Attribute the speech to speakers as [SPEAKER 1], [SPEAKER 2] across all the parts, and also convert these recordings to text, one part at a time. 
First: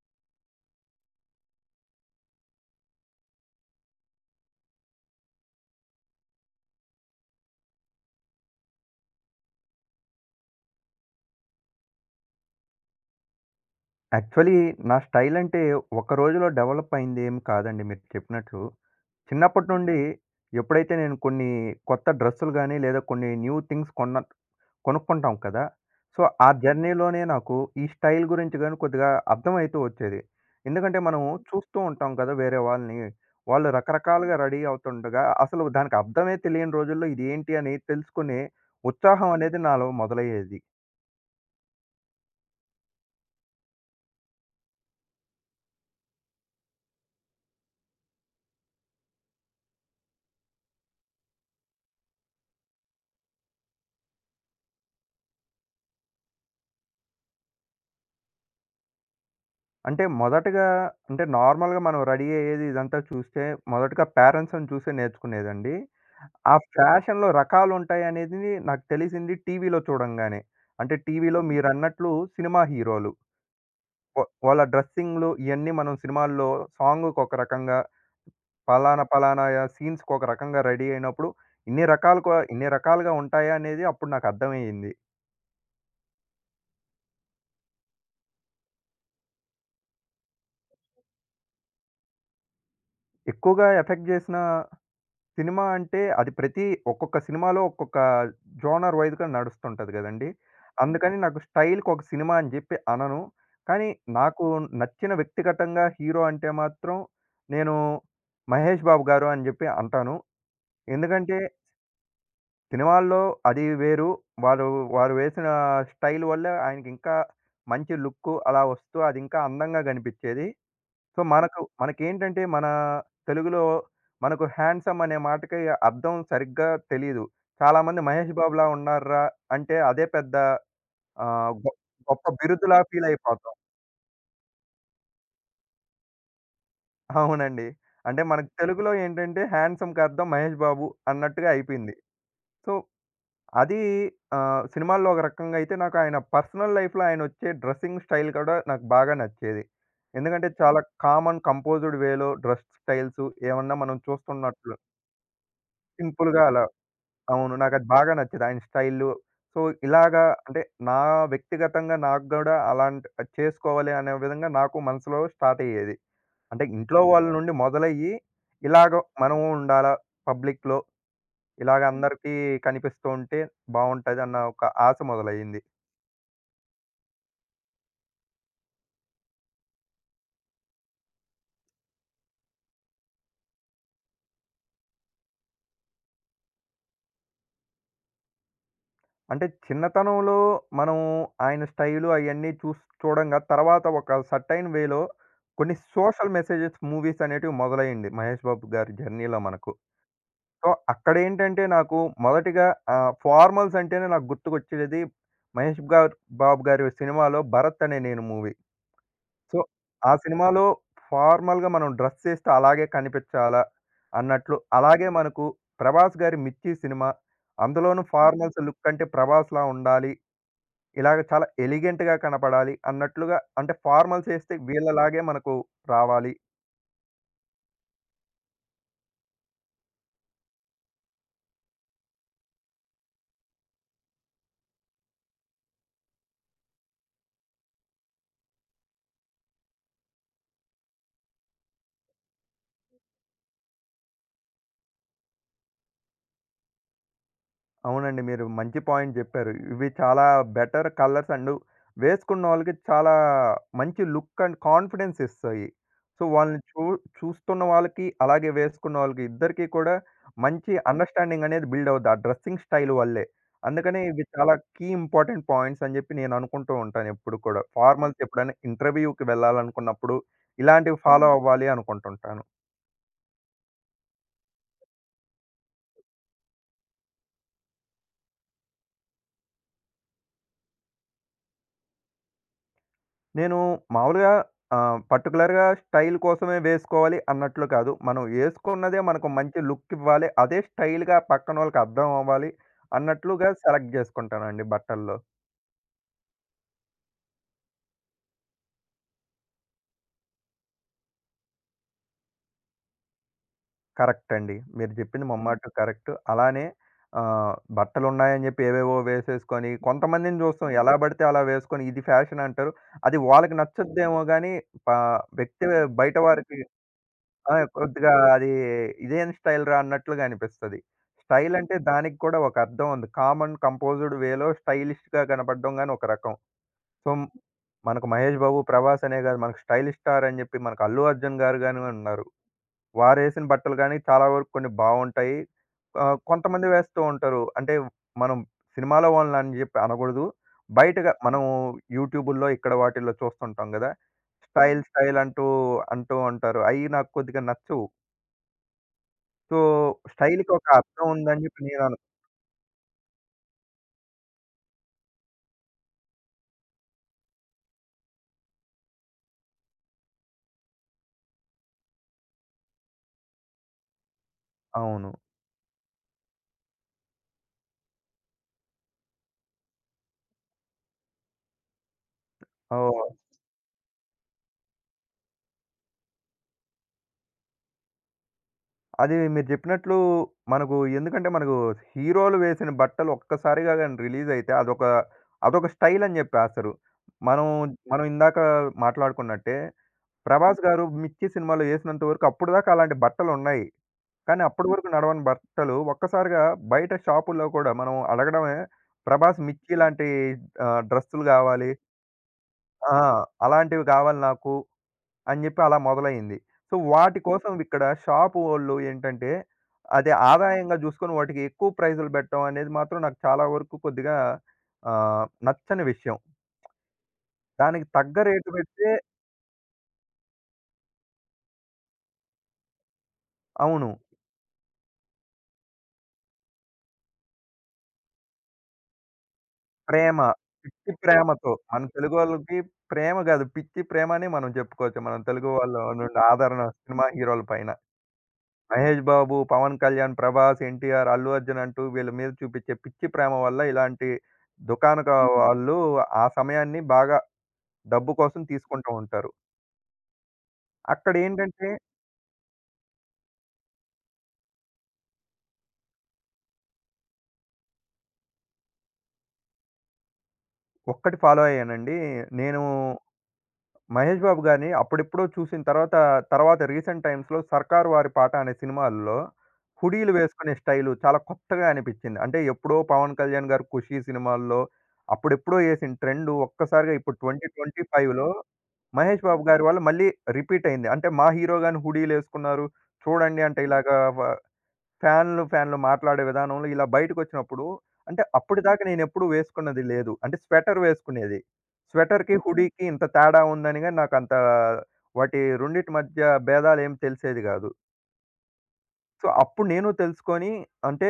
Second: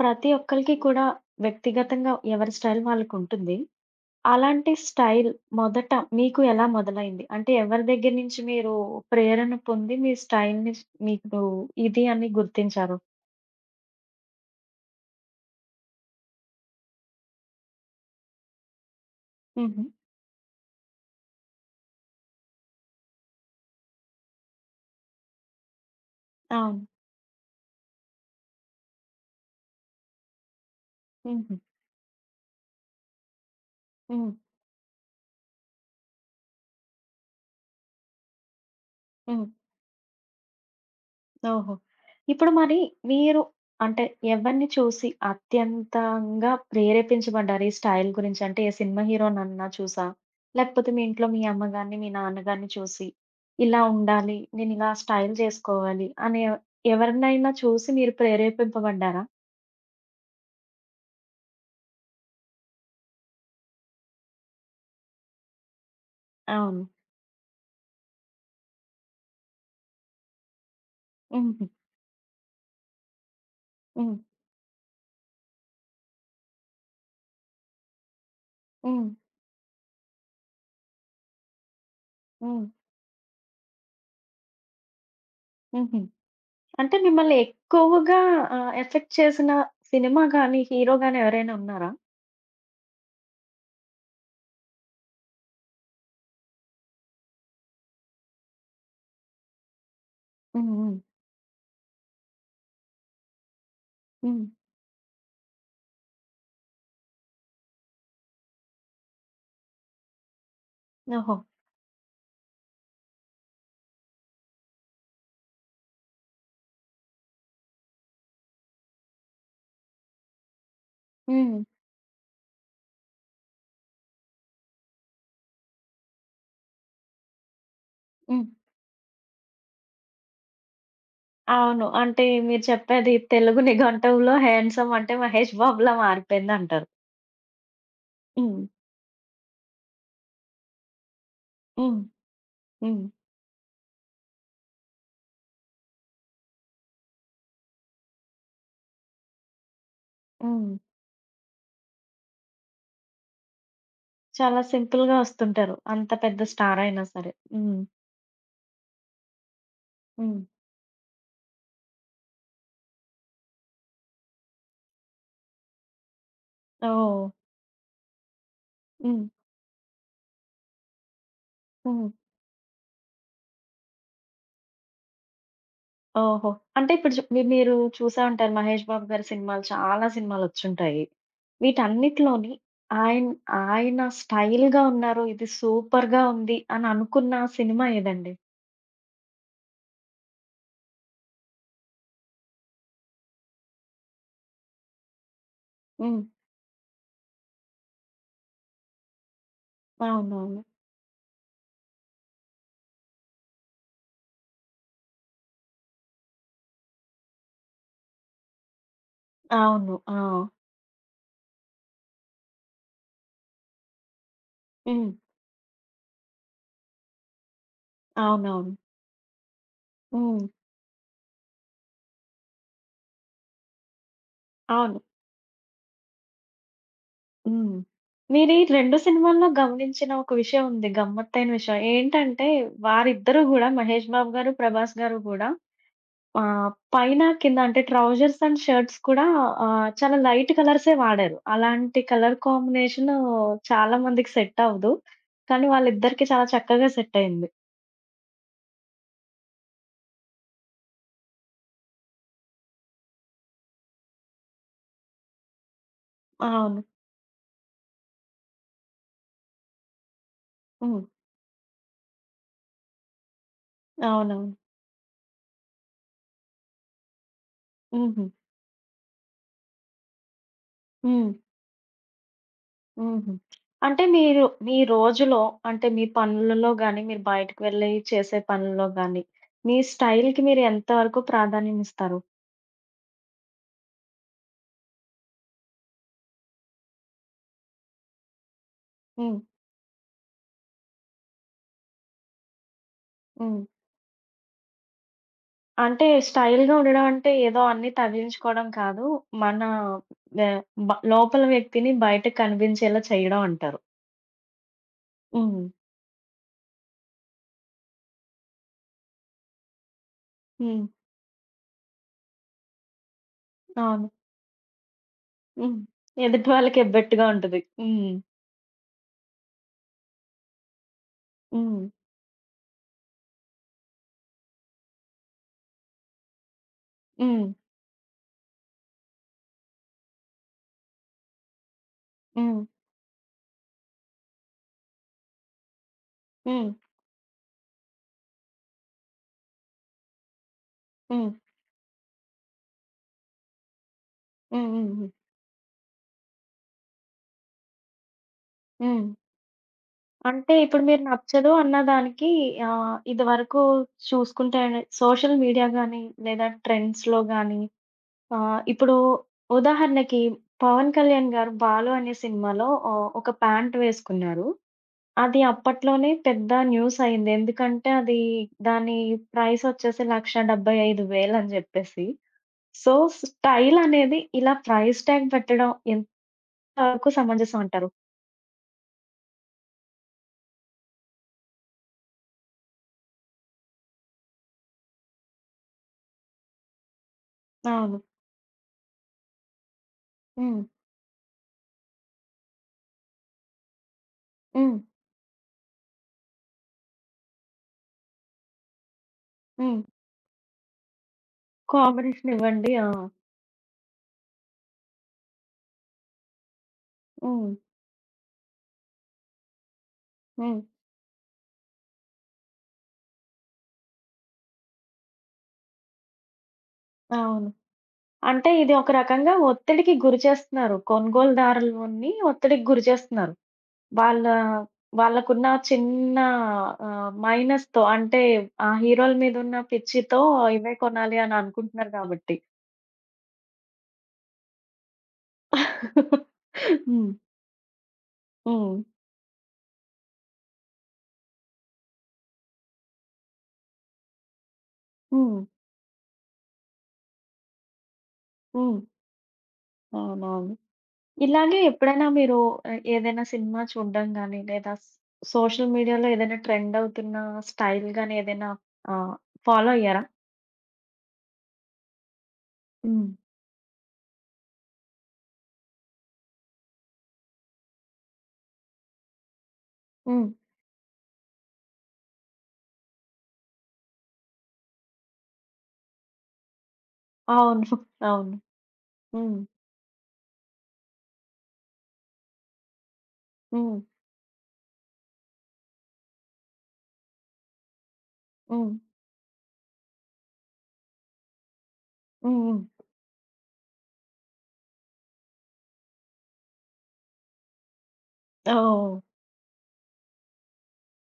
[SPEAKER 1] ప్రతి ఒక్కళ్ళకి కూడా వ్యక్తిగతంగా ఎవరి స్టైల్ వాళ్ళకుంటుంది. అలాంటి స్టైల్ మొదట మీకు ఎలా మొదలైంది? అంటే ఎవరి దగ్గర నుంచి మీరు ప్రేరణ పొంది మీ స్టైల్‌ని మీకు ఇది అని గుర్తించారు?
[SPEAKER 2] యాక్చువల్లీ నా స్టైల్ అంటే ఒక రోజులో డెవలప్ అయింది ఏం కాదండి మీరు చెప్పినట్లు. చిన్నప్పటి
[SPEAKER 1] హుహు.
[SPEAKER 2] నుండి ఎప్పుడైతే నేను కొన్ని కొత్త డ్రెస్సులు గాని, లేదా కొన్ని న్యూ థింగ్స్ కొనుక్కుంటాం కదా! సో, ఆ
[SPEAKER 1] అవును.
[SPEAKER 2] జర్నీలోనే నాకు ఈ స్టైల్ గురించి గాని కొద్దిగా అర్థమవుతూ వచ్చేది. ఎందుకంటే మనం
[SPEAKER 1] హుహు.
[SPEAKER 2] చూస్తూ ఉంటాం కదా వేరే వాళ్ళని. వాళ్ళు
[SPEAKER 1] హ్మ్.
[SPEAKER 2] రకరకాలుగా రెడీ అవుతుండగా అసలు దానికి అర్థమే తెలియని రోజుల్లో ఇదేంటి అని తెలుసుకునే ఉత్సాహం
[SPEAKER 1] హ్మ్.
[SPEAKER 2] అనేది నాలో మొదలయ్యేది.
[SPEAKER 1] ఓహో! ఇప్పుడు మరి మీరు అంటే ఎవరిని చూసి అత్యంతంగా ప్రేరేపించబడ్డారు ఈ స్టైల్ గురించి? అంటే ఏ సినిమా హీరోనన్నా చూసా? లేకపోతే మీ ఇంట్లో మీ అమ్మగారిని, మీ నాన్నగారిని చూసి ఇలా ఉండాలి, నేనిలా స్టైల్ జేసుకోవాలి అని ఎవరినైనా చూసి మీరు ప్రేరేపింపబడ్డారా?
[SPEAKER 2] అంటే మొదటగా అంటే నార్మల్‌గా మనం రెడీ అయ్యేది ఇదంతా చూస్తే మొదటగా పేరెంట్స్‌ని చూసే నేర్చుకునేదండి. ఆ
[SPEAKER 1] అవును.
[SPEAKER 2] ఫ్యాషన్‌లో రకాలుంటాయనేది నాకు తెలిసింది టీవీలో చూడంగానే. అంటే టీవీలో
[SPEAKER 1] హుహు.
[SPEAKER 2] మీరన్నట్లు సినిమా హీరోలు.
[SPEAKER 1] హ్మ్.
[SPEAKER 2] వాళ్ళ డ్రెస్సింగ్‌లు ఇయన్నీ మనం సినిమాల్లో సాంగుకొక రకంగా, పలానా
[SPEAKER 1] హ్మ్.
[SPEAKER 2] పలానా సీన్స్‌కొక రకంగా రెడీ అయినప్పుడు ఇన్ని రకాలుగా
[SPEAKER 1] హ్మ్.
[SPEAKER 2] ఇన్ని రకాలుగా ఉంటాయా అనేది అప్పుడు నాకు అర్థమయ్యింది.
[SPEAKER 1] హుహు. అంటే మిమ్మల్ని ఎక్కువగా ఎఫెక్ట్ చేసిన సినిమా గాని, హీరో గాని ఎవరైనా ఉన్నారా?
[SPEAKER 2] ఎక్కువగా ఎఫెక్ట్ చేసిన సినిమా అంటే అది ప్రతి ఒక్కొక్క సినిమాలో ఒక్కొక్క జోనర్ వైస్‌గా నడుస్తుంటది గదండీ!
[SPEAKER 1] హ్మ్. హ్మ్.
[SPEAKER 2] అందుకని నాకు స్టైల్‌కి ఒక సినిమా అని జెప్పి అనను. కానీ
[SPEAKER 1] హ్మ్.
[SPEAKER 2] నాకు నచ్చిన వ్యక్తిగతంగా హీరో అంటే మాత్రం నేను 'మహేష్ బాబు' గారు అని జెప్పి అంటాను.
[SPEAKER 1] ఓహో!
[SPEAKER 2] ఎందుకంటే సినిమాల్లో అది వేరు. వారు వారు వేసిన స్టైల్ వల్ల ఆయనకింకా మంచి లుక్కు అలా వస్తూ అది ఇంకా అందంగా గనిపిచ్చేది. సో,
[SPEAKER 1] హ్మ్.
[SPEAKER 2] మనకేంటంటే, మన తెలుగులో మనకు హ్యాండ్సమ్ అనే మాటకి అర్థం సరిగ్గా తెలీదు. చాలామంది 'మహేష్
[SPEAKER 1] హ్మ్.
[SPEAKER 2] బాబులా ఉన్నార్రా' అంటే అదే పెద్ద ఆహ్, గొ
[SPEAKER 1] అవును. అంటే
[SPEAKER 2] గొప్ప
[SPEAKER 1] మీరు
[SPEAKER 2] బిరుదులా ఫీల్
[SPEAKER 1] చెప్పేది
[SPEAKER 2] అయిపోతాం.
[SPEAKER 1] తెలుగు నిఘంటువులో హ్యాండ్‌సమ్ అంటే మహేష్ బాబులా మారిపోయిందంటారు.
[SPEAKER 2] అవునండి. అంటే మనకు
[SPEAKER 1] హ్మ్.
[SPEAKER 2] తెలుగులో ఏంటంటే, హ్యాండ్సమ్‌కి అర్థం 'మహేష్ బాబు' అన్నట్టుగా అయిపోయింది.
[SPEAKER 1] హ్మ్.
[SPEAKER 2] సో,
[SPEAKER 1] హ్మ్.
[SPEAKER 2] అది సినిమాల్లో ఒక రకంగా అయితే నాకు ఆయన పర్సనల్ లైఫ్‌లో ఆయనొచ్చే డ్రెస్సింగ్ స్టైల్ కూడా నాకు బాగా నచ్చేది. ఎందుకంటే,
[SPEAKER 1] హ్మ్.
[SPEAKER 2] చాలా కామన్ కంపోజ్డ్ వేలో డ్రెస్ స్టైల్స్ ఏమన్నా మనం
[SPEAKER 1] చాలా
[SPEAKER 2] చూస్తున్నట్లు
[SPEAKER 1] సింపుల్‌గా వస్తుంటారు. అంత పెద్ద
[SPEAKER 2] సింపుల్‌గా అలా.
[SPEAKER 1] స్టార్ అయినా సరే.
[SPEAKER 2] అవును.
[SPEAKER 1] హ్మ్.
[SPEAKER 2] నాకది బాగా నచ్చేది ఆయన స్టైలు. సో, ఇలాగా
[SPEAKER 1] హ్మ్.
[SPEAKER 2] అంటే నా వ్యక్తిగతంగా నాకు గూడా అలాంటి అది చేసుకోవాలి అనే విధంగా నాకు మనసులో స్టార్ట్ అయ్యేది. అంటే ఇంట్లో
[SPEAKER 1] ఓహ్!
[SPEAKER 2] వాళ్ళ నుండి మొదలయ్యి, ఇలాగ
[SPEAKER 1] హ్మ్.
[SPEAKER 2] మనము ఉండాలా పబ్లిక్‌లో, ఇలాగ
[SPEAKER 1] హ్మ్.
[SPEAKER 2] అందరికీ కనిపిస్తూ ఉంటే బావుంటది అన్న ఒక ఆశ మొదలయ్యింది.
[SPEAKER 1] ఓహో! అంటే ఇప్పుడు చు మీ మీరు చూసే ఉంటారు మహేష్ బాబు గారి సినిమాలు, చాలా సినిమాలొచ్చుంటాయి. వీటన్నిటిలోని ఆయన ఆయన స్టైల్‌గా ఉన్నారు. ఇది సూపర్‌గా ఉంది అని అనుకున్న సినిమా ఏదండి?
[SPEAKER 2] అంటే చిన్నతనంలో మనం ఆయన స్టైలు అయన్నీ చూసి చూడంగా తర్వాత ఒక సర్టైన్ వేలో కొన్ని
[SPEAKER 1] హ్మ్.
[SPEAKER 2] సోషల్ మెసేజెస్ మూవీస్ అనేటివి మొదలయ్యింది 'మహేష్ బాబు' గారి జర్నీలో మనకు.
[SPEAKER 1] అవునవును.
[SPEAKER 2] సో, అక్కడేంటంటే నాకు మొదటిగా ఫార్మల్స్ అంటేనే నాకు గుర్తుకొచ్చేది మహేష్ గారు బాబు గారి సినిమాలో 'భరత్ అనే నేను' మూవీ. సో,
[SPEAKER 1] అవును. అవును.
[SPEAKER 2] ఆ
[SPEAKER 1] ఆ!
[SPEAKER 2] సినిమాలో ఫార్మల్‌గా మనం డ్రెస్ ఏస్తే అలాగే కనిపించాలా అన్నట్లు, అలాగే
[SPEAKER 1] హ్మ్.
[SPEAKER 2] మనకు ప్రభాస్ గారి 'మిర్చి' సినిమా అందులోనూ ఫార్మల్స్
[SPEAKER 1] అవునవును.
[SPEAKER 2] లుక్ అంటే ప్రభాస్‌లా ఉండాలి.
[SPEAKER 1] హ్మ్.
[SPEAKER 2] ఇలాగ చాలా ఎలిగెంట్‌గా కనపడాలి అన్నట్లుగా అంటే ఫార్మల్స్ ఏస్తే
[SPEAKER 1] అవును.
[SPEAKER 2] వీళ్ళలాగే మనకు రావాలి.
[SPEAKER 1] హ్మ్. మీరీ 2 సినిమాల్లో గమనించిన ఒక విషయం ఉంది. గమ్మత్తైన విషయం. ఏంటంటే, వారిద్దరూ గూడా 'మహేష్ బాబు' గారు, 'ప్రభాస్' గారు గూడా ఆహ్, పైన, కింద అంటే ట్రౌజర్స్ అండ్ షర్ట్స్ కూడా చాలా లైట్ కలర్సే వాడారు. అలాంటి కలర్ కాంబినేషను చాలా మందికి సెట్ అవ్వదు. కానీ వాళ్ళిద్దరికీ చాలా చక్కగా సెట్ అయింది.
[SPEAKER 2] అవునండి. మీరు మంచి పాయింట్ జెప్పారు. ఇవి చాలా బెటర్ కలర్స్ అండ్ వేసుకున్నోళ్ళకి చాలా మంచి లుక్ అండ్ కాన్ఫిడెన్స్ ఇస్తాయి. సో, వాళ్ళని
[SPEAKER 1] అవును.
[SPEAKER 2] చూ చూస్తున్న వాళ్ళకి, అలాగే వేసుకున్న వాళ్ళకి ఇద్దరికీ కూడా మంచి
[SPEAKER 1] హ్మ్.
[SPEAKER 2] అండర్‌స్టాండింగ్ అనేది బిల్డ్ అవుద్ది. ఆ డ్రెస్సింగ్ స్టైల్ వల్లే. అందుకనే ఇవి
[SPEAKER 1] అవునవును.
[SPEAKER 2] చాలా కీ ఇంపార్టెంట్ పాయింట్స్ అని జెప్పి నేను అనుకుంటూ ఉంటాను ఎప్పుడు కూడా. ఫార్మల్స్
[SPEAKER 1] హుహు.
[SPEAKER 2] ఎప్పుడైనా ఇంటర్వ్యూకి వెళ్ళాలనుకున్నప్పుడు ఇలాంటివి ఫాలో
[SPEAKER 1] హ్మ్.
[SPEAKER 2] అవ్వాలి అనుకుంటుంటాను.
[SPEAKER 1] హుహు. అంటే మీరు మీ రోజులో అంటే మీ పనులలో గాని, మీరు బయటకి వెళ్ళి చేసే పనుల్లో గాని, మీ స్టైల్‌కి మీరు ఎంత వరకు ప్రాధాన్యం ఇస్తారు?
[SPEAKER 2] నేను మామూలుగా పర్టిక్యులర్‌గా స్టైల్ కోసమే వేసుకోవాలి అన్నట్లు కాదు. మనం ఏసుకున్నదే మనకు
[SPEAKER 1] హ్మ్.
[SPEAKER 2] మంచి లుక్ ఇవ్వాలి. అదే స్టైల్‌గా పక్కనోళ్ళకి అర్థం అవ్వాలి అన్నట్లుగా
[SPEAKER 1] హ్మ్.
[SPEAKER 2] సెలెక్ట్ జేసుకుంటానండి బట్టల్లో.
[SPEAKER 1] అంటే స్టైల్‌గా ఉండడం అంటే ఏదో అన్నీ తగిలించుకోవడం కాదు. మన వె బ లోపల వ్యక్తిని బయటకు కనిపించేలా చేయడం అంటారు.
[SPEAKER 2] కరెక్ట్ అండి. మీరు జెప్పింది
[SPEAKER 1] హ్మ్.
[SPEAKER 2] మొమ్మాటు కరెక్ట్. అలానే బట్టలున్నాయని జెప్పి ఏవేవో వేసేసుకొని కొంతమందిని జూస్తాం
[SPEAKER 1] హ్మ్.
[SPEAKER 2] ఎలా బడితే అలా వేసుకొని ఇది ఫ్యాషన్ అంటారు. అది వాళ్ళకి
[SPEAKER 1] అవును.
[SPEAKER 2] నచ్చద్దేమో గానీ ప వ్యక్తి
[SPEAKER 1] హ్మ్.
[SPEAKER 2] బయట
[SPEAKER 1] ఎదుటి
[SPEAKER 2] వారికి
[SPEAKER 1] వాళ్ళకి ఎబ్బెట్టుగా
[SPEAKER 2] ఆ!
[SPEAKER 1] ఉంటది. హ్మ్.
[SPEAKER 2] కొద్దిగా అది ఇదేం స్టైల్‌రా అన్నట్లుగా అనిపిస్తది. స్టైల్ అంటే
[SPEAKER 1] హ్మ్.
[SPEAKER 2] దానికి కూడా ఒక అర్థం ఉంది. కామన్ కంపోజ్డ్ వేలో స్టైలిష్‌గా కనపడడం గాని ఒక రకం. సో,
[SPEAKER 1] హ్మ్.
[SPEAKER 2] మనకు 'మహేష్ బాబు', 'ప్రభాస్' అనే కాదు మనకు స్టైలిష్ స్టార్ అని చెప్పి మనకు 'అల్లు అర్జున్' గారు గాని ఉన్నారు.
[SPEAKER 1] హ్మ్.
[SPEAKER 2] వారేసిన బట్టలు గాని చాలా వరకు కొన్ని బావుంటాయి. ఆహ్, కొంతమంది
[SPEAKER 1] హ్మ్.
[SPEAKER 2] వేస్తూ ఉంటారు. అంటే మనం సినిమాలో వాళ్ళని అని చెప్పి అనకూడదు. బయటగా
[SPEAKER 1] హ్మ్.
[SPEAKER 2] మనం యూట్యూబుల్లో ఇక్కడ వాటిల్లో చూస్తుంటాం గదా!
[SPEAKER 1] హ్మ్.
[SPEAKER 2] స్టైల్
[SPEAKER 1] హ్మ్. హ్మ్.
[SPEAKER 2] స్టైల్ అంటూ, అంటూ ఉంటారు. అయి నాకు కొద్దిగా నచ్చవు.
[SPEAKER 1] హ్మ్.
[SPEAKER 2] సో, స్టైల్‌కి
[SPEAKER 1] అంటే
[SPEAKER 2] ఒక
[SPEAKER 1] ఇప్పుడు మీరు
[SPEAKER 2] అర్థం ఉందని
[SPEAKER 1] నచ్చదు
[SPEAKER 2] చెప్పి
[SPEAKER 1] అన్న
[SPEAKER 2] నేనను
[SPEAKER 1] దానికి, ఇదివరకు చూసుకుంటే సోషల్ మీడియా గాని, లేదా ట్రెండ్స్‌లో గాని, ఇప్పుడు ఉదాహరణకి 'పవన్ కళ్యాణ్' గారు 'బాలు' అనే సినిమాలో ఒక ప్యాంట్ వేసుకున్నారు.
[SPEAKER 2] అవును.
[SPEAKER 1] అది అప్పట్లోనే పెద్ద న్యూస్ అయింది. ఎందుకంటే అది, దాని ప్రైస్ వచ్చేసి 1,75,000 అని చెప్పేసి. సో,
[SPEAKER 2] ఓహ్!
[SPEAKER 1] స్టైల్ అనేది ఇలా ప్రైస్ ట్యాగ్ పెట్టడం ఎంతవరకు సమంజసం అంటారు?
[SPEAKER 2] అది మీరు చెప్పినట్లు ఎందుకంటే మనకు హీరోలు వేసిన బట్టలు ఒక్కసారిగా గాని రిలీజ్ అయితే అదొక అదొక స్టైల్ అని చెప్పేస్తారు. మనం
[SPEAKER 1] అవును.
[SPEAKER 2] మనం ఇందాక మాట్లాడుకున్నట్టే
[SPEAKER 1] హ్మ్.
[SPEAKER 2] 'ప్రభాస్' గారు 'మిర్చి' సినిమాలో ఏసినంత వరకు అప్పటిదాకా అలాంటి బట్టలున్నాయి. కానీ అప్పటి
[SPEAKER 1] హ్మ్.
[SPEAKER 2] వరకు నడవని బట్టలు ఒక్కసారిగా బయట షాపుల్లో కూడా మనం అడగడమే 'ప్రభాస్' 'మిర్చి'
[SPEAKER 1] హ్మ్.
[SPEAKER 2] లాంటి డ్రెస్సులు గావాలి.
[SPEAKER 1] కాంబినేషన్ ఇవ్వండి. ఆ!
[SPEAKER 2] ఆ! అలాంటివి గావాలి నాకు అని జెప్పి అలా మొదలయింది. సో, వాటి
[SPEAKER 1] హ్మ్.
[SPEAKER 2] కోసం ఇక్కడ షాపు వోళ్ళు ఏంటంటే, అదే
[SPEAKER 1] హ్మ్.
[SPEAKER 2] ఆదాయంగా జూసుకొని వాటికి ఎక్కువ ప్రైజులు బెట్టడం అనేది మాత్రం నాకు చాలా వరకు కొద్దిగా నచ్చని విషయం.
[SPEAKER 1] అవును.
[SPEAKER 2] దానికి తగ్గ రేటు
[SPEAKER 1] అంటే ఇది ఒక
[SPEAKER 2] బెడితే
[SPEAKER 1] రకంగా ఒత్తిడికి గురి చేస్తున్నారు. కొనుగోలుదారులని ఒత్తిడికి గురి చేస్తున్నారు.
[SPEAKER 2] అవును.
[SPEAKER 1] వాళ్ళ వాళ్ళకున్న చిన్న మైనస్‌తో అంటే, ఆ హీరోల మీదున్న
[SPEAKER 2] ప్రేమ,
[SPEAKER 1] పిచ్చితో ఇవే
[SPEAKER 2] పిచ్చి
[SPEAKER 1] కొనాలి అని
[SPEAKER 2] ప్రేమతో మన
[SPEAKER 1] అనుకుంటున్నారు కాబట్టి.
[SPEAKER 2] తెలుగోళ్ళకి ప్రేమ గాదు, పిచ్చి ప్రేమ అనే మనం జెప్పుకోవచ్చు. మనం తెలుగు వాళ్ళ నుండి ఆదరణ సినిమా
[SPEAKER 1] హ్మ్.
[SPEAKER 2] హీరోల పైన.
[SPEAKER 1] హ్మ్.
[SPEAKER 2] మహేష్ బాబు, పవన్ కళ్యాణ్, ప్రభాస్, ఎన్టీఆర్, అల్లు అర్జున్ అంటూ వీళ్ళ మీద చూపిచ్చే పిచ్చి ప్రేమ వల్ల ఇలాంటి దుకాణకా హ్మ్.
[SPEAKER 1] హ్మ్.
[SPEAKER 2] వాళ్ళు ఆ సమయాన్ని బాగా డబ్బు కోసం
[SPEAKER 1] హ్మ్.
[SPEAKER 2] తీసుకుంటూ ఉంటారు.
[SPEAKER 1] అవునవును. ఇలాగే
[SPEAKER 2] అక్కడేంటంటే
[SPEAKER 1] ఎప్పుడైనా మీరు ఏదైనా సినిమా చూడడం గాని, లేదా సోషల్ మీడియాలో ఏదైనా ట్రెండ్ అవుతున్న స్టైల్ గాని, ఏదైనా ఆహ్, ఫాలో అయ్యారా?
[SPEAKER 2] ఒక్కటి ఫాలో అయ్యానండి. నేను
[SPEAKER 1] హ్మ్.
[SPEAKER 2] మహేష్ బాబు గారిని అప్పుడెప్పుడో చూసిన తర్వాత, తర్వాత రీసెంట్ టైమ్స్‌లో 'సర్కారు వారి పాట' అనే సినిమాల్లో హుడీలు
[SPEAKER 1] హ్మ్.
[SPEAKER 2] వేసుకునే స్టైలు చాలా కొత్తగా అనిపించింది. అంటే ఎప్పుడో 'పవన్ కళ్యాణ్' గారు 'ఖుషి' సినిమాల్లో అప్పుడెప్పుడో ఏసిన ట్రెండు ఒక్కసారిగా ఇప్పుడు
[SPEAKER 1] అవును.
[SPEAKER 2] 2025లో
[SPEAKER 1] అవును.
[SPEAKER 2] మహేష్
[SPEAKER 1] హ్మ్.
[SPEAKER 2] బాబు గారి వల్ల మళ్ళీ రిపీట్ అయింది. అంటే మా హీరో గాని హుడీలేసుకున్నారు. చూడండి అంటే
[SPEAKER 1] హ్మ్.
[SPEAKER 2] ఇలాగా వ ఫ్యాన్లు, ఫ్యాన్లు మాట్లాడే విధానంలో ఇలా బయటకొచ్చినప్పుడు అంటే
[SPEAKER 1] హ్మ్.
[SPEAKER 2] అప్పటిదాకా నేనెప్పుడూ వేసుకున్నది లేదు. అంటే స్వెటర్ వేసుకునేది. స్వెటర్‌కి,
[SPEAKER 1] హ్మ్.
[SPEAKER 2] ఓకే.
[SPEAKER 1] హ్మ్.
[SPEAKER 2] హుడీకి ఇంత తేడా ఉందని గాని నాకంత వాటి రెండిటి మధ్య భేదాలేమి తెలిసేది గాదు.
[SPEAKER 1] ఓహ్!
[SPEAKER 2] సో, అప్పుడు నేను తెలుసుకొని అంటే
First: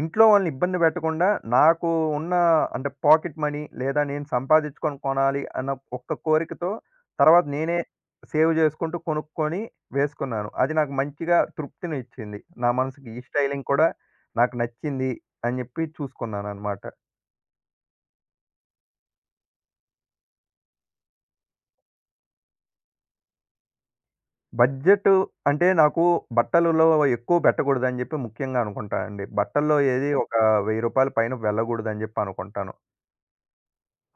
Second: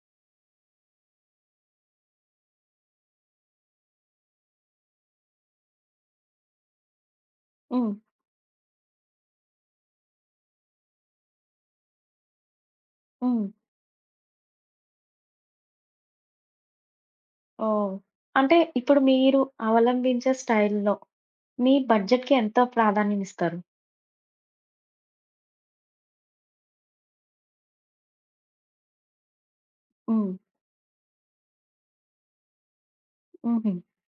[SPEAKER 2] ఇంట్లో వాళ్ళని ఇబ్బంది పెట్టకుండా, నాకు ఉన్న అంటే పాకెట్ మనీ లేదా నేను సంపాదించుకొని కొనాలి అన్న ఒక్క కోరికతో తర్వాత నేనే
[SPEAKER 1] హ్మ్.
[SPEAKER 2] సేవ్ చేసుకుంటూ కొనుక్కొని వేసుకున్నాను. అది నాకు మంచిగా తృప్తిని ఇచ్చింది. నా మనసుకి ఈ
[SPEAKER 1] హ్మ్.
[SPEAKER 2] స్టైలింగ్ కూడా నాకు నచ్చింది అని చెప్పి చూసుకున్నాననమాట.
[SPEAKER 1] ఓహ్! అంటే ఇప్పుడు మీరు అవలంబించే స్టైల్‌లో మీ బడ్జెట్‌కి ఎంత ప్రాధాన్యం ఇస్తారు?
[SPEAKER 2] బడ్జెట్ అంటే నాకు బట్టలలో ఎక్కువ పెట్టకూడదని చెప్పి ముఖ్యంగా అనుకుంటానండి. బట్టల్లో ఏది
[SPEAKER 1] హ్మ్.
[SPEAKER 2] ఒక రూ. 1000 పైన వెళ్ళకూడదని చెప్పి అనుకుంటాను.
[SPEAKER 1] హుహు.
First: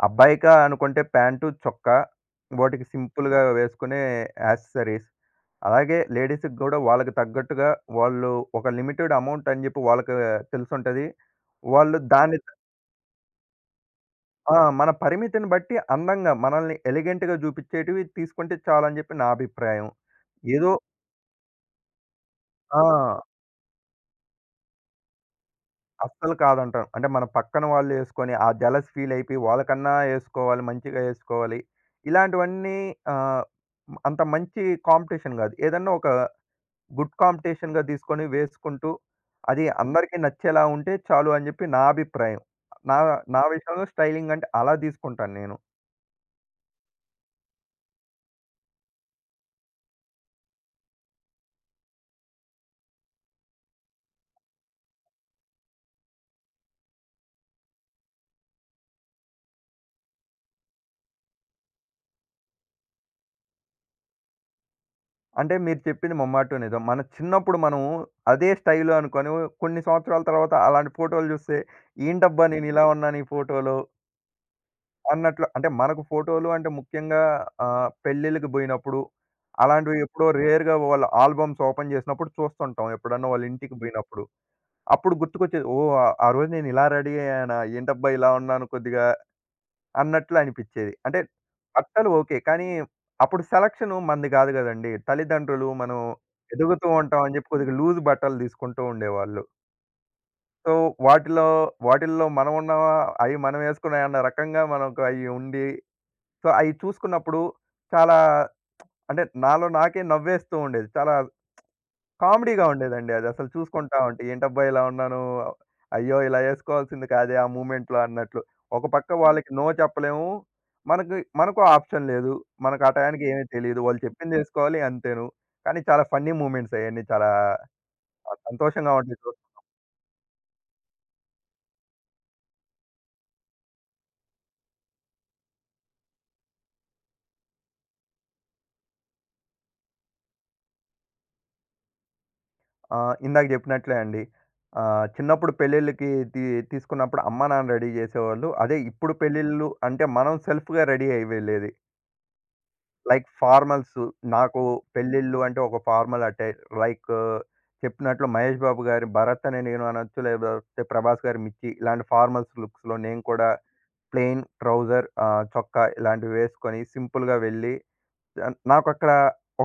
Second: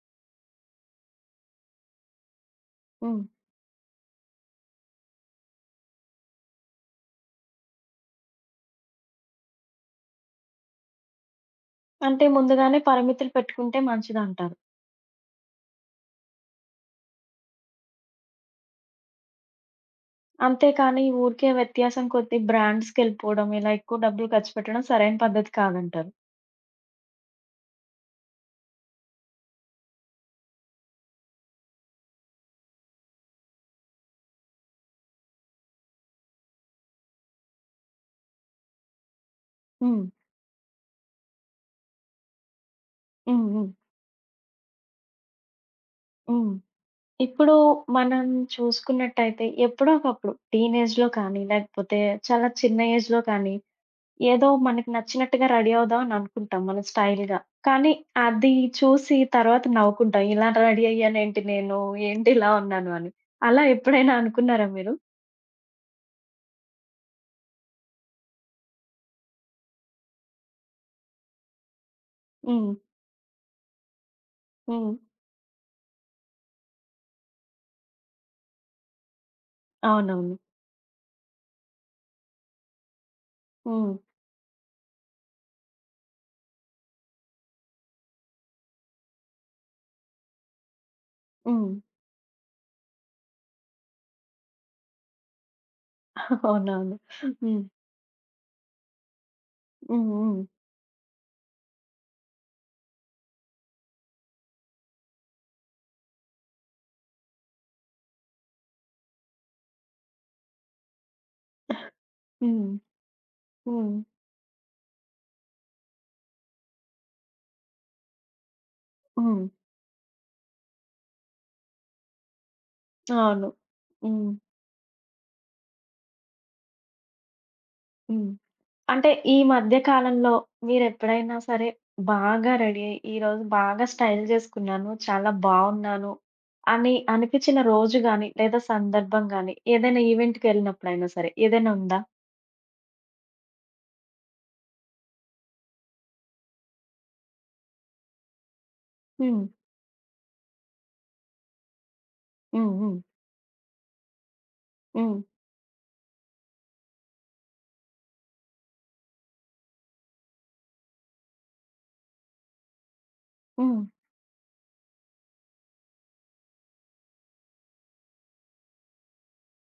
[SPEAKER 2] అబ్బాయికా అనుకుంటే ప్యాంటు, చొక్కా వాటికి
[SPEAKER 1] హ్మ్.
[SPEAKER 2] సింపుల్‌గా వేసుకునే యాక్సెసరీస్. అలాగే లేడీస్‌కి గూడా వాళ్ళకి తగ్గట్టుగా వాళ్ళు ఒక లిమిటెడ్ అమౌంట్ అని జెప్పి వాళ్ళకి తెలిసుంటది. వాళ్ళు
[SPEAKER 1] అంటే
[SPEAKER 2] దాన్ని
[SPEAKER 1] ముందుగానే పరిమితులు పెట్టుకుంటే మంచిదంటారు.
[SPEAKER 2] ఆ! మన పరిమితిని బట్టి అందంగా మనల్ని ఎలిగెంట్‌గా జూపిచ్చేటివి తీసుకుంటే చాలని జెప్పి నా అభిప్రాయం.
[SPEAKER 1] అంతే
[SPEAKER 2] ఏదో
[SPEAKER 1] కానీ ఊరికే వ్యత్యాసం కొద్దీ
[SPEAKER 2] ఆ!
[SPEAKER 1] బ్రాండ్స్‌కెళ్ళిపోవడం, ఇలా ఎక్కువ డబ్బులు ఖర్చు పెట్టడం సరైన పద్ధతి కాదంటారు.
[SPEAKER 2] అస్సలు కాదంటాను. అంటే మన పక్కన వాళ్ళు యేసుకొని, ఆ జెలస్ ఫీల్ అయిపోయి వాళ్ళకన్నా యేసుకోవాలి, మంచిగా యేసుకోవాలి. ఇలాంటివన్నీ ఆహ్, అంత మంచి కాంపిటీషన్ గాదు. ఏదన్నా ఒక గుడ్ కాంపిటీషన్‌గా తీసుకొని వేసుకుంటూ, అది
[SPEAKER 1] హ్మ్.
[SPEAKER 2] అందరికీ నచ్చేలా ఉంటే చాలు అని జెప్పి నా అభిప్రాయం. నా నా
[SPEAKER 1] హ్మ్. హ్మ్.
[SPEAKER 2] విషయంలో స్టైలింగ్ అంటే అలా తీసుకుంటాను నేను.
[SPEAKER 1] హ్మ్. ఇప్పుడు మనం చూసుకున్నట్టయితే ఎప్పుడో ఒకప్పుడు టీనేజ్‌లో కానీ, లేకపోతే చాలా చిన్న ఏజ్‌లో కానీ, ఏదో మనకి నచ్చినట్టుగా రెడీ అవుదాం అని అనుకుంటాం మనం స్టైల్‌గా. కానీ అది చూసి తర్వాత నవ్వుకుంటాం. ఇలా రెడీ అయ్యానేంటి నేను? ఏంటి ఇలా ఉన్నాను అని. అలా ఎప్పుడైనా అనుకున్నారా మీరు?
[SPEAKER 2] అంటే మీరు చెప్పింది ముమ్మాటం నిజం. మన చిన్నప్పుడు మనము అదే స్టైలు అనుకోని కొన్ని సంవత్సరాల తర్వాత అలాంటి ఫోటోలు జూస్తే, ఏంటబ్బా
[SPEAKER 1] హ్మ్.
[SPEAKER 2] నేనిలా ఉన్నాను ఈ ఫోటోలో
[SPEAKER 1] హ్మ్.
[SPEAKER 2] అన్నట్లు అంటే మనకు ఫోటోలు అంటే ముఖ్యంగా పెళ్ళిళ్ళకి బోయినప్పుడు, అలాంటివి ఎప్పుడో
[SPEAKER 1] అవునవును.
[SPEAKER 2] రేర్‌గా వాళ్ళ ఆల్బమ్స్ ఓపెన్ జేసినప్పుడు చూస్తుంటాం. ఎప్పుడన్నా వాళ్ళ ఇంటికి
[SPEAKER 1] హ్మ్.
[SPEAKER 2] బోయినప్పుడు. అప్పుడు గుర్తుకొచ్చేది. ఓహ్! ఆహ్, ఆ రోజు నేను ఇలా రెడీ అయ్యానా? ఏంటబ్బా! ఇలా ఉన్నాను కొద్దిగా అన్నట్లు అనిపిచ్చేది. అంటే
[SPEAKER 1] హ్మ్.
[SPEAKER 2] బట్టలు ఓకే. కానీ అప్పుడు సెలక్షన్ మనది గాదు గదండీ. తల్లిదండ్రులు మనం ఎదుగుతూ
[SPEAKER 1] అవునవును.
[SPEAKER 2] ఉంటాం అని జెప్పి
[SPEAKER 1] హ్మ్.
[SPEAKER 2] కొద్దిగా లూజ్ బట్టలు దీసుకుంటూ ఉండేవాళ్ళు.
[SPEAKER 1] హ్మ్. హ్మ్.
[SPEAKER 2] సో, వాటిలో వాటిల్లో మనం ఉన్నామా? అయి మనం యేసుకున్నాయా అన్న రకంగా మనకు అయి ఉండి సో, అయి చూసుకున్నప్పుడు చాలా అంటే నాలో నాకే నవ్వేస్తూ ఉండేది. చాలా కామెడీగా
[SPEAKER 1] హ్మ్.
[SPEAKER 2] ఉండేదండి అది. అసలు
[SPEAKER 1] హ్మ్.
[SPEAKER 2] చూసుకుంటా ఉంటే ఏంటబ్బా! ఇలా ఉన్నాను. అయ్యో! ఇలా యేసుకోవాల్సింది కాదే ఆ మూమెంట్‌లో అన్నట్లు. ఒక పక్క
[SPEAKER 1] హ్మ్.
[SPEAKER 2] వాళ్ళకి నో చెప్పలేము. మనకి మనకు ఆప్షన్ లేదు. మనకు ఆ టయానికి ఏమీ
[SPEAKER 1] అవును.
[SPEAKER 2] తెలీదు. వాళ్ళు
[SPEAKER 1] హ్మ్.
[SPEAKER 2] చెప్పింది యేసుకోవాలి అంతేను. కానీ చాలా ఫన్నీ మూమెంట్స్ అయన్నీ చాలా
[SPEAKER 1] హ్మ్.
[SPEAKER 2] సంతోషంగా
[SPEAKER 1] అంటే
[SPEAKER 2] ఉంటాయి
[SPEAKER 1] ఈ
[SPEAKER 2] చూడ్డానికి.
[SPEAKER 1] మధ్య కాలంలో మీరెప్పుడైనా సరే బాగా రెడీ అయ్యి, ఈరోజు బాగా స్టైల్ జేసుకున్నాను, చాలా బావున్నాను అని అనిపిచ్చిన రోజు గాని, లేదా సందర్భం గాని, ఏదైనా ఈవెంట్‌కెళ్ళినప్పుడైనా సరే ఏదైనా ఉందా?
[SPEAKER 2] ఆ! ఇందాక జెప్పినట్లే అండి. ఆహ్, చిన్నప్పుడు పెళ్ళిళ్ళకి తీసుకున్నప్పుడు అమ్మా, నాన్న రెడీ జేసేవాళ్ళు. అదే ఇప్పుడు
[SPEAKER 1] హ్మ్.
[SPEAKER 2] పెళ్ళిళ్ళు అంటే మనం సెల్ఫ్‌గా రెడీ అయ్యి వెళ్ళేది.
[SPEAKER 1] హ్మ్. హ్మ్.
[SPEAKER 2] లైక్ ఫార్మల్స్ నాకు
[SPEAKER 1] హ్మ్.
[SPEAKER 2] పెళ్ళిళ్ళు అంటే ఒక ఫార్మల్ అటైర్ లైక్ చెప్పినట్లు 'మహేష్ బాబు' గారి 'భరత్ అనే నేను' అనొచ్చు. లేకపోతే 'ప్రభాస్' గారి 'మిర్చి' ఇలాంటి ఫార్మల్స్ లుక్స్‌లో నేను కూడా
[SPEAKER 1] హ్మ్.
[SPEAKER 2] ప్లెయిన్ ట్రౌజర్ ఆహ్, చొక్కా ఇలాంటివి వేసుకొని సింపుల్‌గా వెళ్ళి ఆహ్, నాకక్కడ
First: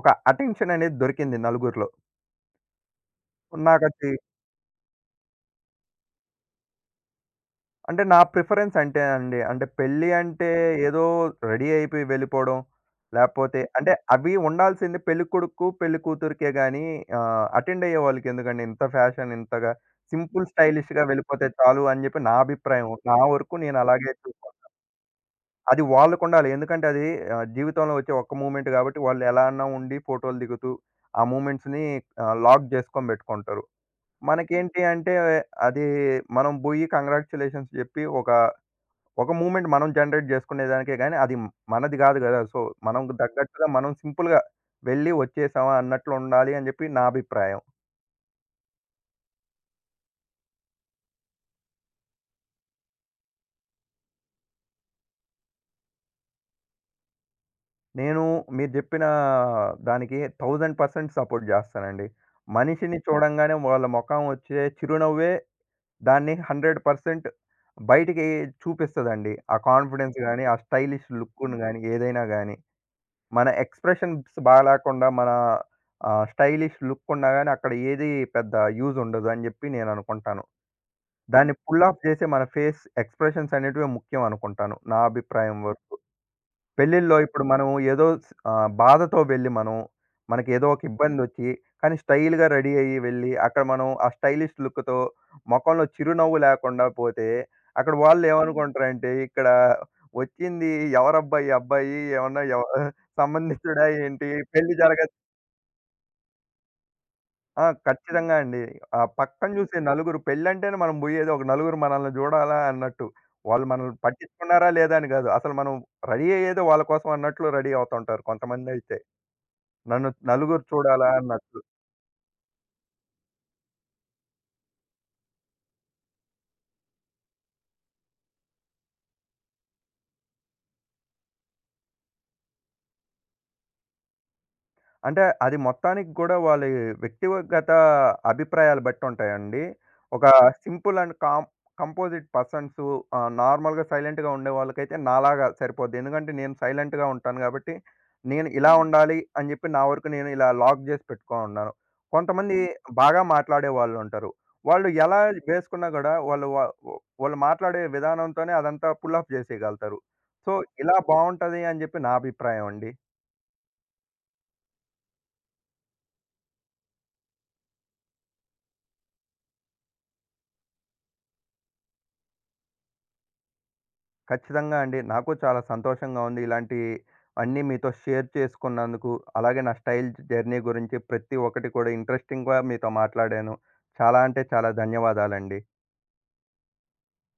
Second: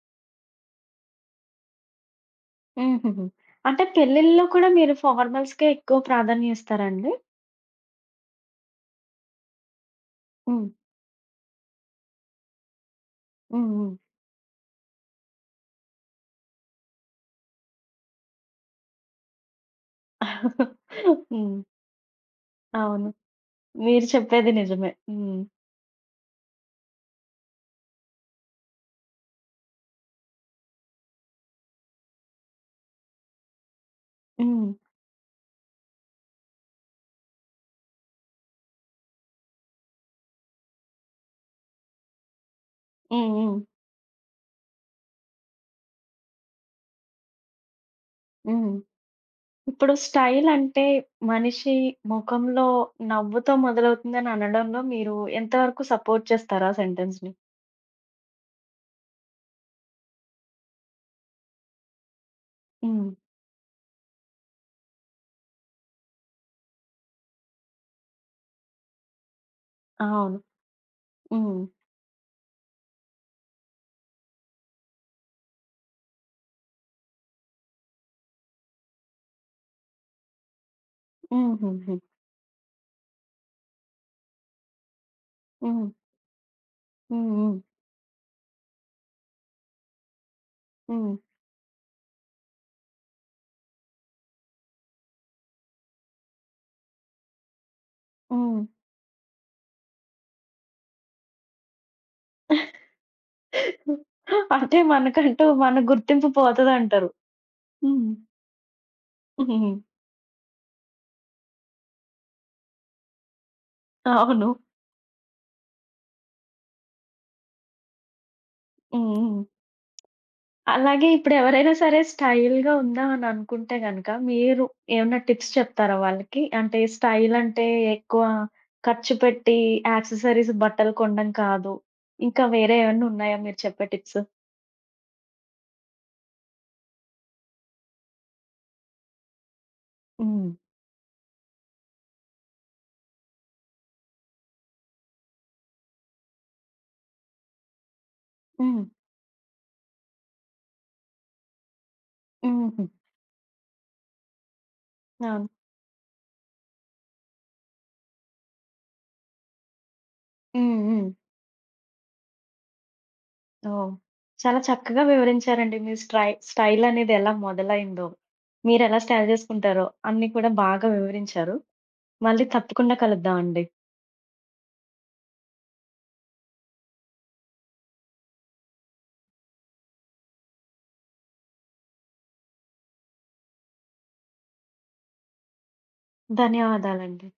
[SPEAKER 2] ఒక అటెన్షన్ అనేది దొరికింది నలుగురిలో.
[SPEAKER 1] హుహుహు. అంటే
[SPEAKER 2] నాకది
[SPEAKER 1] పెళ్ళిల్లో కూడా మీరు ఫార్మల్స్‌కే ఎక్కువ ప్రాధాన్యం ఇస్తారా అండి?
[SPEAKER 2] అంటే నా ప్రిఫరెన్స్ అంటే అండి. అంటే పెళ్లి అంటే
[SPEAKER 1] హ్మ్.
[SPEAKER 2] ఏదో రెడీ అయిపోయి వెళ్ళిపోవడం. లేపోతే
[SPEAKER 1] హ్మ్. హ్మ్. హ్మ్.
[SPEAKER 2] అంటే అవి ఉండాల్సింది పెళ్ళికొడుకు, పెళ్ళికూతురికే గాని అటెండ్ అయ్యేవాళ్ళకి ఎందుకండి ఇంత ఫ్యాషన్ ఇంతగా సింపుల్ స్టైలిష్‌గా వెళ్ళిపోతే చాలు అని చెప్పి నా అభిప్రాయం.
[SPEAKER 1] అవును.
[SPEAKER 2] నా వరకు నేను
[SPEAKER 1] మీరు
[SPEAKER 2] అలాగే
[SPEAKER 1] చెప్పేది
[SPEAKER 2] చూస్తాను.
[SPEAKER 1] నిజమే. హ్మ్.
[SPEAKER 2] అది వాళ్ళకుండాలి. ఎందుకంటే అది జీవితంలో వచ్చే ఒక్క మూమెంట్ కాబట్టి వాళ్ళు ఎలా అన్నా ఉండి ఫోటోలు దిగుతూ ఆ మూమెంట్స్‌ని లాక్ చేసుకొని పెట్టుకుంటారు.
[SPEAKER 1] హ్మ్.
[SPEAKER 2] మనకేంటి అంటే అది మనం బోయి కంగ్రాచ్యులేషన్స్ చెప్పి ఒక ఒక మూవ్‌మెంట్ మనం జనరేట్ జేసుకునే దానికే గానీ, అది మనది గాదు గదా! సో, మనకు
[SPEAKER 1] హ్మ్. హ్మ్.
[SPEAKER 2] తగ్గట్టుగా మనం సింపుల్‌గా వెళ్ళి వచ్చేసామా అన్నట్లు ఉండాలి అని జెప్పి నా అభిప్రాయం.
[SPEAKER 1] హ్మ్. ఇప్పుడు స్టైలంటే మనిషి మొఖంలో నవ్వుతో మొదలవుతుందని అనడంలో మీరు ఎంతవరకు సపోర్ట్ చేస్తారు ఆ సెంటెన్స్‌ని?
[SPEAKER 2] నేను మీరు జెప్పిన దానికి 1000% సపోర్ట్ జేస్తానండి. మనిషిని
[SPEAKER 1] హ్మ్.
[SPEAKER 2] చూడంగానే వాళ్ళ మొఖం వచ్చే చిరునవ్వే దాన్ని 100% బయటికి చూపిస్తదండి. ఆ కాన్ఫిడెన్స్
[SPEAKER 1] అవును.
[SPEAKER 2] గాని, ఆ స్టైలిష్ లుక్కును
[SPEAKER 1] హ్మ్.
[SPEAKER 2] గాని, ఏదైనా గాని. మన ఎక్స్‌ప్రెషన్స్ బాగా లేకుండా, మన స్టైలిష్ లుక్ ఉన్నా గాని అక్కడ ఏది పెద్ద యూజ్ ఉండదు అని జెప్పి నేననుకుంటాను. దాన్ని పుల్
[SPEAKER 1] హుహుహు.
[SPEAKER 2] ఆఫ్ చేసే మన ఫేస్ ఎక్స్‌ప్రెషన్స్ అనేటివే ముఖ్యం అనుకుంటాను. నా అభిప్రాయం
[SPEAKER 1] హ్మ్.
[SPEAKER 2] వరకు. పెళ్ళిల్లో
[SPEAKER 1] హ్మ్.
[SPEAKER 2] ఇప్పుడు
[SPEAKER 1] హ్మ్.
[SPEAKER 2] మనం బాధతో వెళ్ళి మనం, మనకి ఏదో ఒక
[SPEAKER 1] హ్మ్.
[SPEAKER 2] ఇబ్బందొచ్చి, కానీ స్టైల్‌గా రెడీ అయ్యి వెళ్ళి, అక్కడ మనం ఆ స్టైలిష్ లుక్‌తో మొఖంలో చిరునవ్వు లేకుండా పోతే, అక్కడ
[SPEAKER 1] హ్మ్.
[SPEAKER 2] వాళ్ళేమనుకుంటారంటే, ఇక్కడ వచ్చింది ఎవరబ్బా ఈ అబ్బాయి? ఏమన్నా ఎవ సంబంధించుడా ఏంటి? పెళ్లి
[SPEAKER 1] అంటే
[SPEAKER 2] జరగ
[SPEAKER 1] మనకంటూ మన గుర్తింపు పోతదంటారు.
[SPEAKER 2] ఆ!
[SPEAKER 1] హ్మ్.
[SPEAKER 2] ఖచ్చితంగా అండి. ఆ పక్కన
[SPEAKER 1] హ్మ్.
[SPEAKER 2] చూసే నలుగురు పెళ్ళంటేనే మనం బోయేది ఒక నలుగురు మనల్ని జూడాలా అన్నట్టు. వాళ్ళు మనల్ని
[SPEAKER 1] అవును.
[SPEAKER 2] పట్టించుకున్నారా లేదా అని గాదు. అసలు మనం రెడీ అయ్యేదే వాళ్ళ కోసం అన్నట్లు రెడీ అవుతుంటారు కొంతమందైతే.
[SPEAKER 1] హ్మ్. హ్మ్.
[SPEAKER 2] నన్ను నలుగురు
[SPEAKER 1] అలాగే
[SPEAKER 2] చూడాలా అన్నట్టు.
[SPEAKER 1] ఇప్పుడెవరైనా సరే స్టైల్‌గా ఉందాం అని అనుకుంటే గనక, మీరు ఏమన్నా టిప్స్ చెప్తారా వాళ్ళకి? అంటే స్టైల్ అంటే ఎక్కువ ఖర్చు పెట్టి యాక్సెసరీస్, బట్టలు కొనడం కాదు. ఇంకా వేరే ఏమన్నా ఉన్నాయా మీరు చెప్పే టిప్స్?
[SPEAKER 2] అంటే అది మొత్తానికి గూడా వాళ్ళి వ్యక్తిగత అభిప్రాయాలు బట్టి ఉంటాయండి. ఒక
[SPEAKER 1] hmm.
[SPEAKER 2] Simple and calm composite persons ah, నార్మల్‌గా సైలెంట్‌గా ఉండేవాళ్ళకైతే నాలాగా సరిపోద్ది. ఎందుకంటే నేను సైలెంట్‌గా ఉంటాను గాబట్టి, నేను ఇలా
[SPEAKER 1] హ్మ్.
[SPEAKER 2] ఉండాలి అని జెప్పి నా వరకు నేను ఇలా లాక్ జేసి పెట్టుకోనున్నాను. కొంతమంది
[SPEAKER 1] హుహు.
[SPEAKER 2] బాగా మాట్లాడే వాళ్ళుంటారు. వాళ్ళు ఎలా
[SPEAKER 1] అవును.
[SPEAKER 2] వేసుకున్నా గూడా వాళ్ళు వా వాళ్ళు మాట్లాడే విధానంతోనే అదంతా పుల్ ఆఫ్ జేసేయగలుగుతారు. సో,
[SPEAKER 1] హ్మ్.
[SPEAKER 2] ఇలా
[SPEAKER 1] హ్మ్.
[SPEAKER 2] బావుంటది అని జెప్పి నా అభిప్రాయం అండి.
[SPEAKER 1] ఓహ్! చాలా చక్కగా వివరించారండి. మీ స్టైల్ అనేది ఎలా మొదలైందో, మీరెలా స్టైల్ చేసుకుంటారో అన్నీ కూడా బాగా వివరించారు. మళ్ళీ తప్పకుండా కలుద్దామండి.
[SPEAKER 2] ఖచ్చితంగా అండి. నాకు చాలా సంతోషంగా ఉంది. ఇలాంటి అన్నీ మీతో షేర్ చేసుకున్నందుకు, అలాగే నా స్టైల్ జర్నీ గురించి ప్రతి ఒక్కటి కూడా ఇంట్రెస్టింగ్‌గా మీతో మాట్లాడాను. చాలా అంటే చాలా ధన్యవాదాలండి.
[SPEAKER 1] ధన్యవాదాలండి.